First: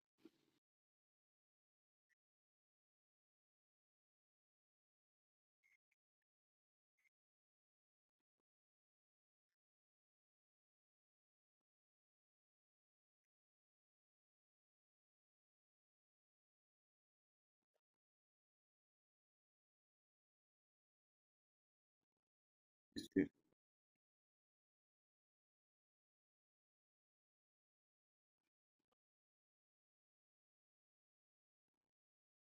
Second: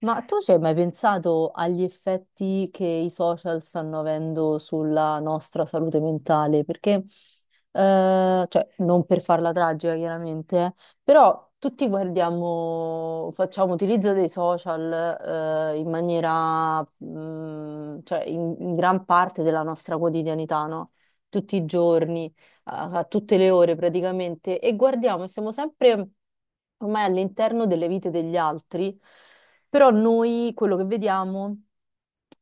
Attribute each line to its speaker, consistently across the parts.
Speaker 1: Ma tu ci hai mai pensato agli effetti che i social stanno avendo sulla nostra salute mentale? Perché, cioè, non per farla tragica, chiaramente, però tutti guardiamo, facciamo utilizzo dei social, in maniera, cioè, in gran parte della nostra quotidianità, no? Tutti i giorni, a
Speaker 2: Sì, sì.
Speaker 1: tutte le ore praticamente, e guardiamo e siamo sempre ormai all'interno delle vite degli altri. Però noi quello che vediamo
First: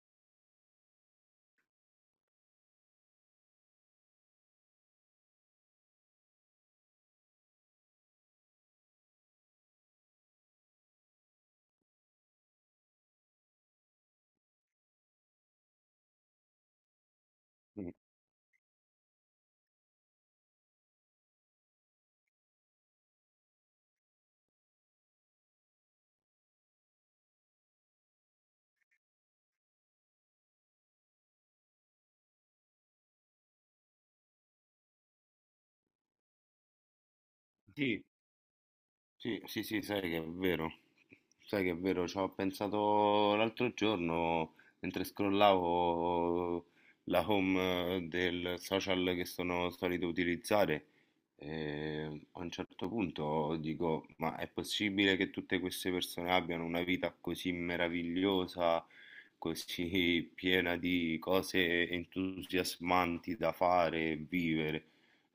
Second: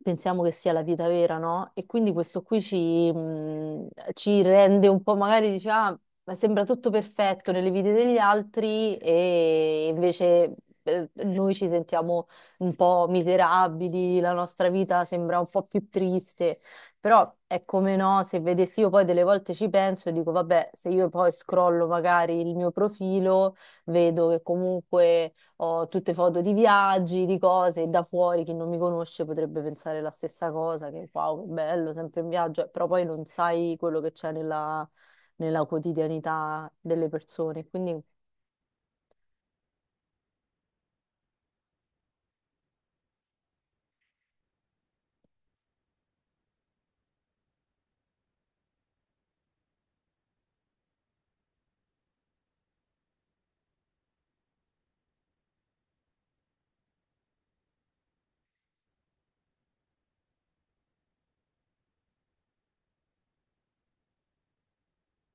Speaker 1: pensiamo che sia la vita vera, no? E quindi questo qui ci rende un po', magari dice, ah, ma sembra tutto perfetto nelle vite degli altri e invece noi ci sentiamo un po' miserabili, la nostra vita sembra un po' più triste. Però è
Speaker 2: mm,
Speaker 1: come no, se vedessi io poi delle volte ci penso e dico, vabbè, se io poi scrollo magari il mio profilo, vedo che comunque ho tutte foto di viaggi, di cose, e da fuori chi non mi conosce potrebbe pensare la stessa cosa, che wow, che bello, sempre in viaggio, però poi non sai quello che c'è nella, nella quotidianità delle persone. Quindi
Speaker 2: sì, sì, sì, Sì, sai che è vero, sai che è vero, ci ho pensato l'altro giorno mentre scrollavo la home del social che sono solito utilizzare, e a un certo punto dico, ma è possibile che tutte queste persone abbiano una vita così meravigliosa, così piena di cose entusiasmanti da fare e vivere?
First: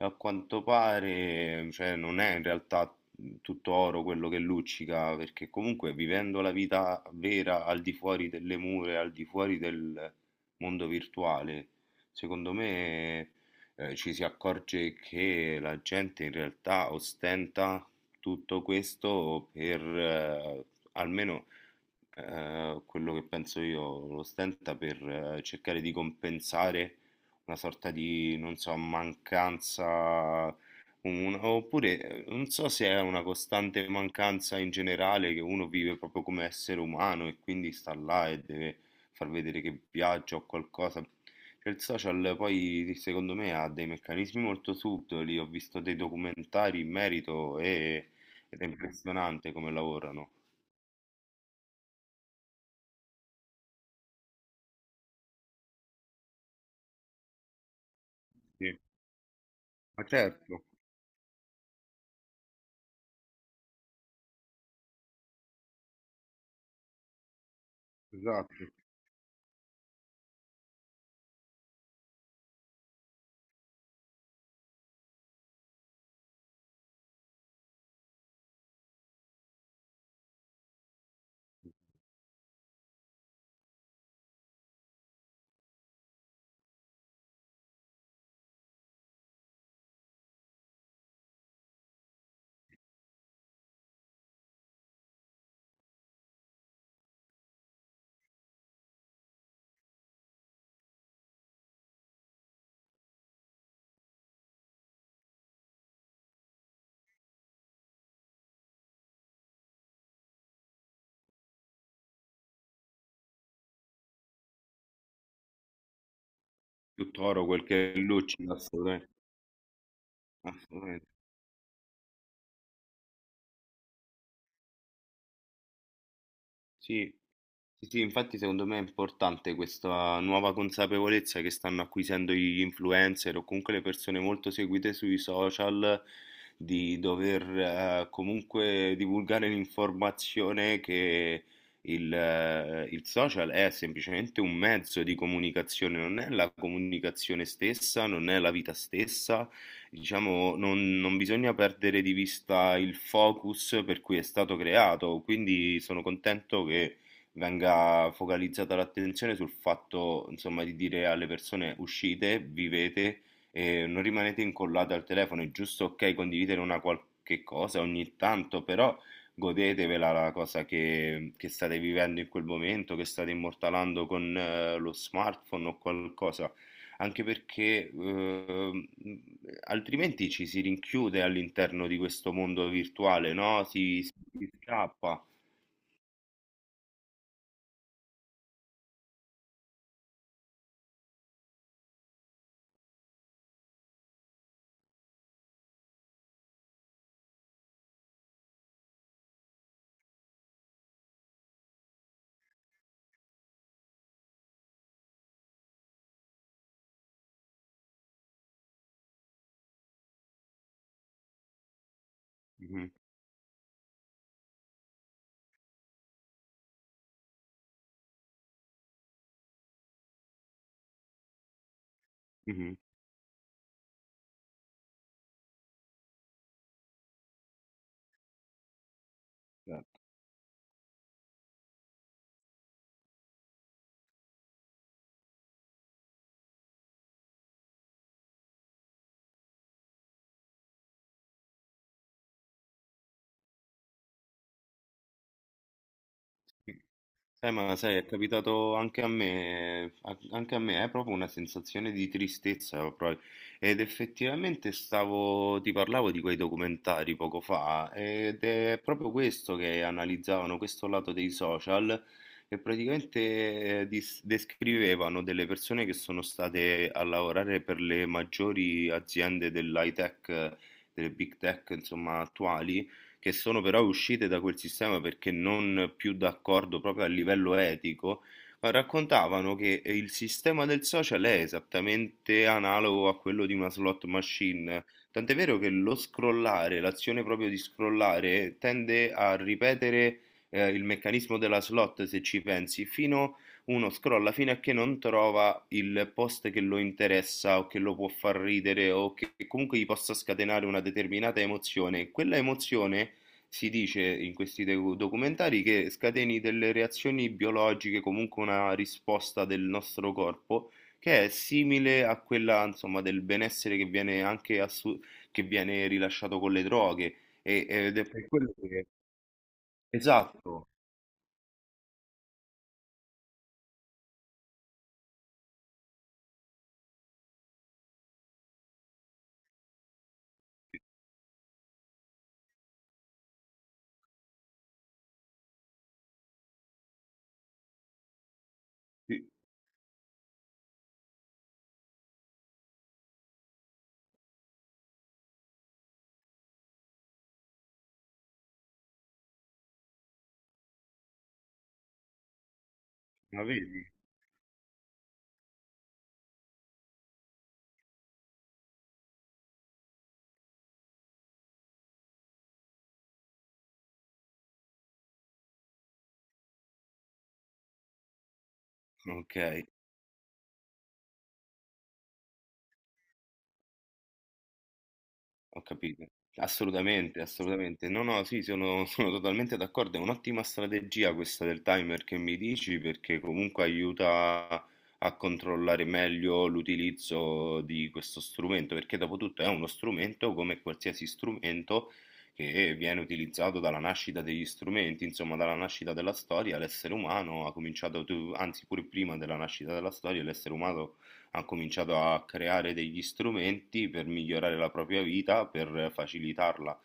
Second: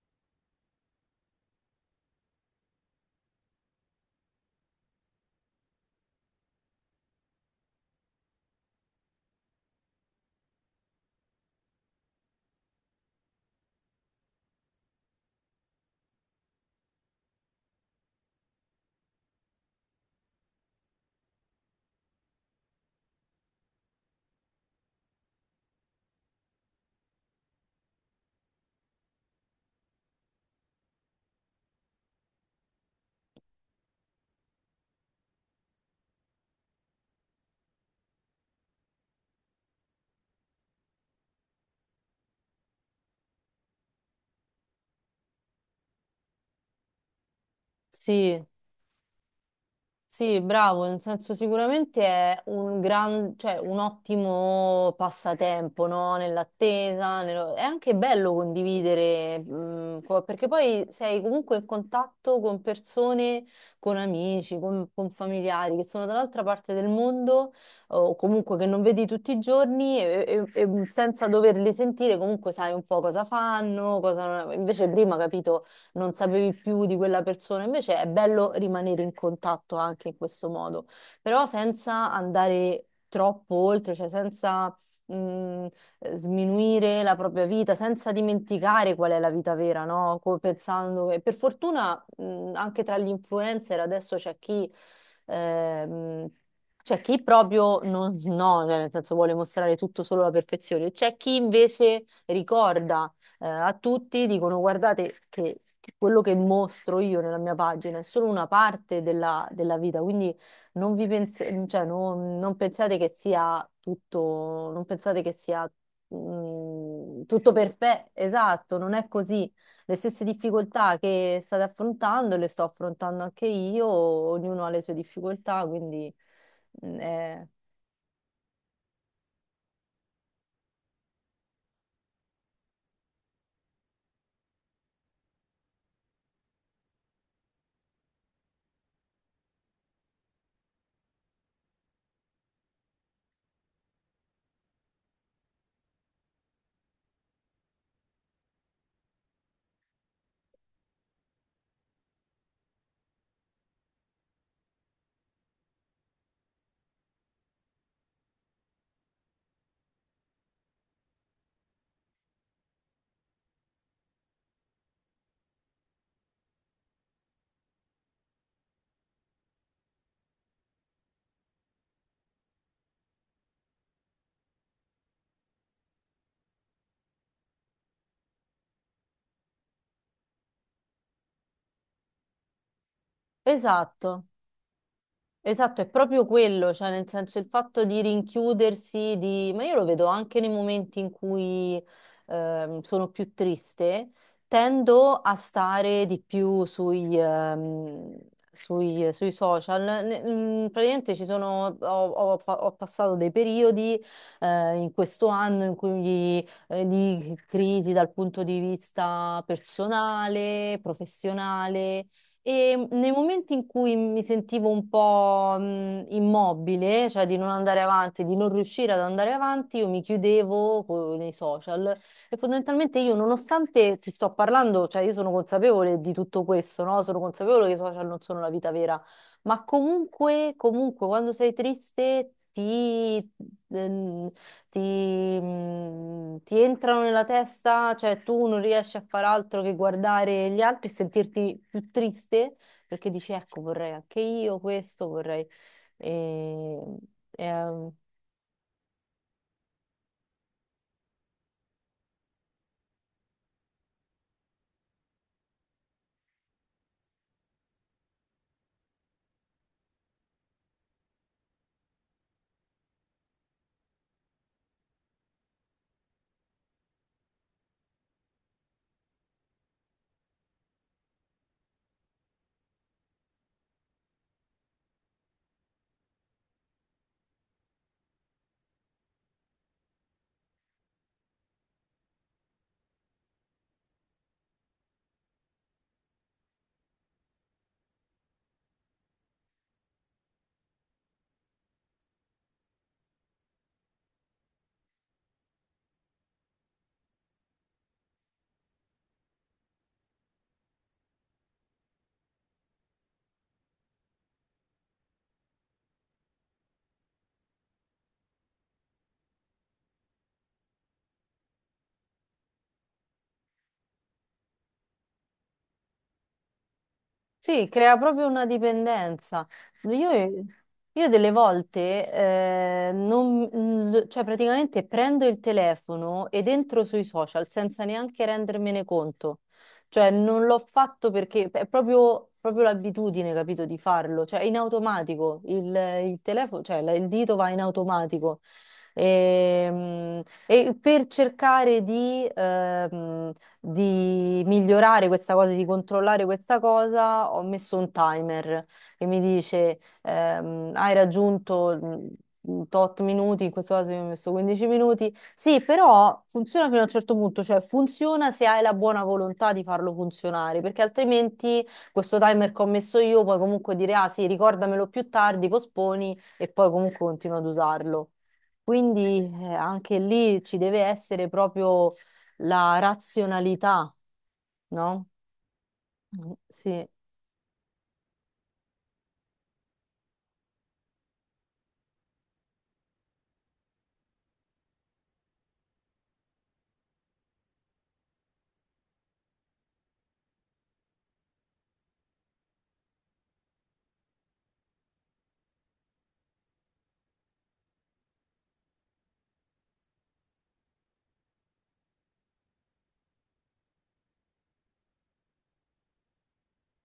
Speaker 2: A quanto pare, cioè, non è in realtà tutto oro quello che luccica, perché comunque vivendo la vita vera al di fuori delle mura, al di fuori del mondo virtuale, secondo me, ci si accorge che la gente in realtà ostenta tutto questo per, almeno quello che penso io lo stenta per cercare di compensare una sorta di, non so, mancanza, oppure non so se è una costante mancanza in generale che uno vive proprio come essere umano, e quindi sta là e deve far vedere che viaggia o qualcosa. Cioè, il social poi secondo me ha dei meccanismi molto subdoli, ho visto dei documentari in merito, e,
Speaker 1: sì,
Speaker 2: ed è impressionante come lavorano.
Speaker 1: sì, bravo, nel senso sicuramente è un gran, cioè un ottimo passatempo, no? Nell'attesa, è anche bello
Speaker 2: Sì.
Speaker 1: condividere,
Speaker 2: Ma
Speaker 1: perché
Speaker 2: certo.
Speaker 1: poi sei comunque in contatto con persone, con amici, con familiari che sono dall'altra parte del mondo o comunque che
Speaker 2: Esatto,
Speaker 1: non vedi tutti i giorni e senza doverli sentire comunque sai un po' cosa fanno, Invece prima, capito? Non sapevi più di quella persona. Invece è bello rimanere in contatto anche in questo modo, però senza andare troppo oltre, cioè senza mh, sminuire la propria vita, senza dimenticare qual è la vita vera, no? Pensando che per fortuna anche tra gli influencer adesso c'è chi ehm, c'è chi proprio non, no, cioè nel senso vuole mostrare tutto solo la perfezione, c'è chi invece ricorda a tutti, dicono guardate che quello che mostro io nella mia pagina è solo una parte della, della vita, quindi non vi pens- cioè, non pensate che sia tutto, non pensate che sia
Speaker 2: più toro
Speaker 1: tutto
Speaker 2: quel che
Speaker 1: perfetto,
Speaker 2: luccica,
Speaker 1: esatto, non è
Speaker 2: assolutamente,
Speaker 1: così. Le stesse difficoltà
Speaker 2: assolutamente.
Speaker 1: che state affrontando le sto affrontando anche io, ognuno ha le sue difficoltà, mm,
Speaker 2: sì,
Speaker 1: è-
Speaker 2: sì, sì, infatti secondo me è importante questa nuova consapevolezza che stanno acquisendo gli influencer o comunque le persone molto seguite sui social, di dover comunque divulgare l'informazione che il social è semplicemente un mezzo di comunicazione, non è la comunicazione stessa, non è la vita stessa. Diciamo, non bisogna perdere di vista il focus per cui è stato creato, quindi sono contento che venga focalizzata l'attenzione sul fatto, insomma, di dire alle persone uscite, vivete e non rimanete incollate al telefono. È giusto, ok, condividere una qualche cosa ogni tanto, però godetevela la cosa che state vivendo in quel momento, che state immortalando con lo smartphone o qualcosa. Anche perché altrimenti ci si rinchiude all'interno di questo mondo virtuale, no? Si,
Speaker 1: Esatto.
Speaker 2: si scappa.
Speaker 1: Esatto, è proprio quello, cioè nel senso il fatto di rinchiudersi, di... ma io lo vedo anche nei momenti in cui sono più triste, tendo a stare di più sui social. Praticamente ci sono, ho passato dei periodi in questo anno in cui di crisi dal punto di vista personale, professionale. E
Speaker 2: Mhm,
Speaker 1: nei momenti in cui mi sentivo un po' immobile, cioè di non andare avanti, di non riuscire ad andare avanti, io mi chiudevo nei social e
Speaker 2: mhm,
Speaker 1: fondamentalmente io, nonostante ti sto parlando, cioè io sono consapevole di tutto questo, no? Sono consapevole che i social non sono la vita vera, ma
Speaker 2: certo.
Speaker 1: comunque, comunque quando sei triste ehm, ti, ti entrano nella testa, cioè tu non riesci a far altro che guardare gli altri e sentirti più triste perché dici, ecco, vorrei anche io questo, vorrei... ehm, E, è,
Speaker 2: Ma sai, è capitato anche a me, anche a me, è proprio una sensazione di tristezza, proprio. Ed effettivamente stavo, ti parlavo di quei documentari poco fa, ed è proprio questo che analizzavano, questo lato dei social, che praticamente descrivevano delle persone che sono state a lavorare per le maggiori aziende dell'high tech, delle big tech, insomma, attuali, che sono però uscite da quel sistema perché non più d'accordo proprio a livello etico, ma raccontavano che il sistema del social è esattamente analogo a quello di una slot machine. Tant'è vero che lo scrollare, l'azione proprio di scrollare, tende a ripetere il meccanismo della slot, se ci pensi, fino uno scrolla fino a che non trova il post che lo interessa o che lo può far ridere o che comunque gli possa scatenare una determinata emozione. Quella emozione, si dice in questi documentari, che scateni delle reazioni biologiche, comunque una risposta del nostro corpo che è simile a quella, insomma, del benessere che viene anche che viene rilasciato con le droghe,
Speaker 1: Sì, crea
Speaker 2: ed è
Speaker 1: proprio
Speaker 2: per
Speaker 1: una
Speaker 2: quello che.
Speaker 1: dipendenza. Io,
Speaker 2: Esatto.
Speaker 1: io delle volte, cioè praticamente prendo il telefono ed entro sui social senza neanche rendermene conto. Cioè non l'ho fatto perché è proprio, proprio l'abitudine, capito, di farlo. Cioè in automatico, il telefono, cioè il dito va in automatico.
Speaker 2: Sì,
Speaker 1: E, per cercare di migliorare questa cosa, di controllare questa cosa, ho messo un timer che mi dice hai raggiunto tot minuti,
Speaker 2: ma
Speaker 1: in questo caso
Speaker 2: vedi?
Speaker 1: io ho messo 15 minuti. Sì, però funziona fino a un certo punto, cioè funziona se hai la buona volontà di farlo funzionare, perché altrimenti questo timer che ho messo io puoi comunque dire ah sì, ricordamelo più tardi, posponi e poi comunque continua ad usarlo. Quindi
Speaker 2: Ok.
Speaker 1: anche lì ci deve essere proprio la razionalità, no?
Speaker 2: Ho capito.
Speaker 1: Mm, sì,
Speaker 2: Assolutamente, assolutamente. No, no, sì, sono, sono totalmente d'accordo. È un'ottima strategia questa del timer che mi dici, perché comunque aiuta a controllare meglio l'utilizzo di questo strumento, perché dopo tutto è uno strumento come qualsiasi strumento che viene utilizzato dalla nascita degli strumenti, insomma, dalla nascita della storia, l'essere umano ha cominciato, anzi pure prima della nascita della storia, l'essere umano ha cominciato a creare degli strumenti per migliorare la propria vita, per facilitarla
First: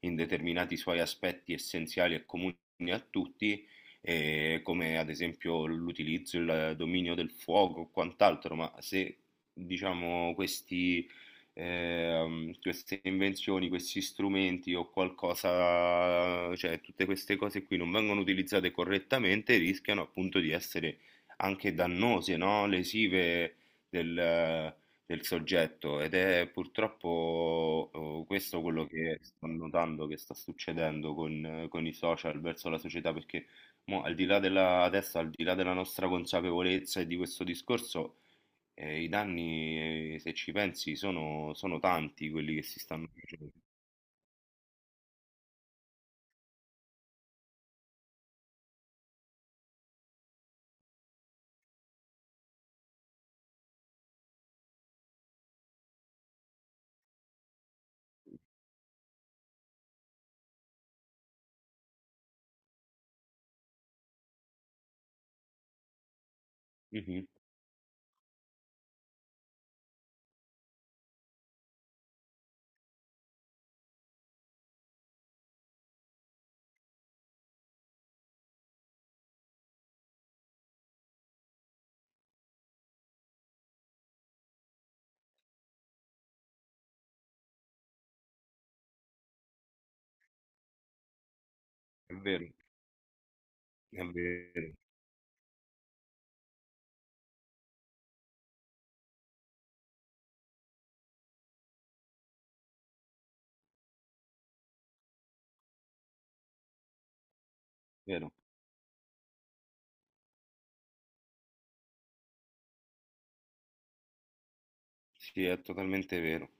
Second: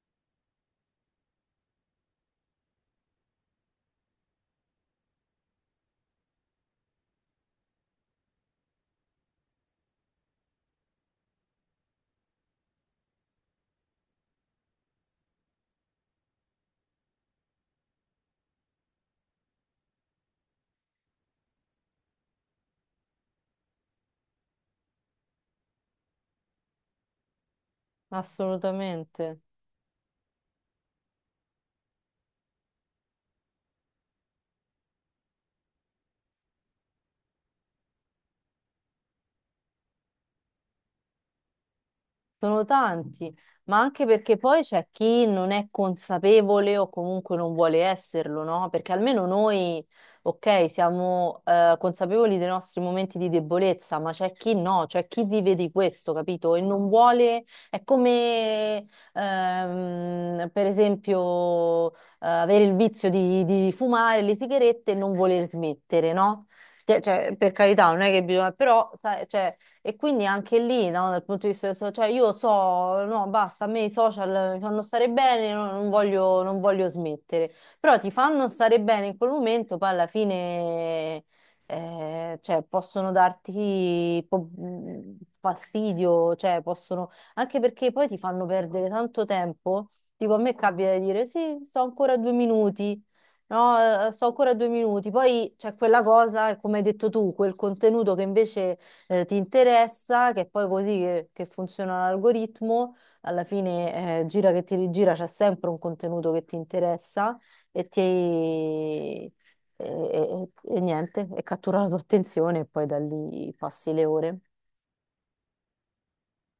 Speaker 2: in determinati suoi aspetti essenziali e comuni a tutti, come ad esempio l'utilizzo, il dominio del fuoco o quant'altro, ma se diciamo queste invenzioni, questi strumenti o qualcosa, cioè tutte queste cose qui non vengono utilizzate correttamente, rischiano appunto di essere anche dannose, no? Lesive del soggetto, ed è purtroppo questo quello che
Speaker 1: assolutamente.
Speaker 2: sto notando che sta succedendo con, i social verso la società, perché mo, al di là della, adesso al di là della nostra consapevolezza e di questo discorso, i danni se ci pensi sono, tanti quelli che
Speaker 1: Sono
Speaker 2: si stanno
Speaker 1: tanti,
Speaker 2: facendo.
Speaker 1: ma anche perché poi c'è chi non è consapevole o comunque non vuole esserlo, no? Perché almeno noi, ok, siamo consapevoli dei nostri momenti di debolezza, ma c'è chi no, c'è chi vive di questo, capito? E non vuole, è come per esempio avere il vizio di fumare le sigarette e non voler smettere, no? Che-
Speaker 2: Mhm,
Speaker 1: Cioè, per carità, non è che bisogna, però sai, cioè, e quindi anche lì, no, dal punto di vista del cioè io so, no, basta, a me i social mi fanno stare bene, no, non voglio, non voglio smettere. Però ti fanno stare bene in quel momento, poi alla fine, cioè, possono darti fastidio, cioè, possono, anche perché poi ti fanno perdere tanto tempo. Tipo, a me capita di dire, sì, sto
Speaker 2: è
Speaker 1: ancora due
Speaker 2: vero,
Speaker 1: minuti.
Speaker 2: è
Speaker 1: No, sto ancora
Speaker 2: vero,
Speaker 1: 2 minuti. Poi c'è quella cosa, come hai detto tu, quel contenuto che invece ti interessa, che poi così che funziona l'algoritmo, alla fine gira che ti rigira, c'è sempre un contenuto che ti interessa e ti...
Speaker 2: è vero,
Speaker 1: E- e niente, e cattura la tua attenzione e poi da lì passi le ore.
Speaker 2: sì, è totalmente vero.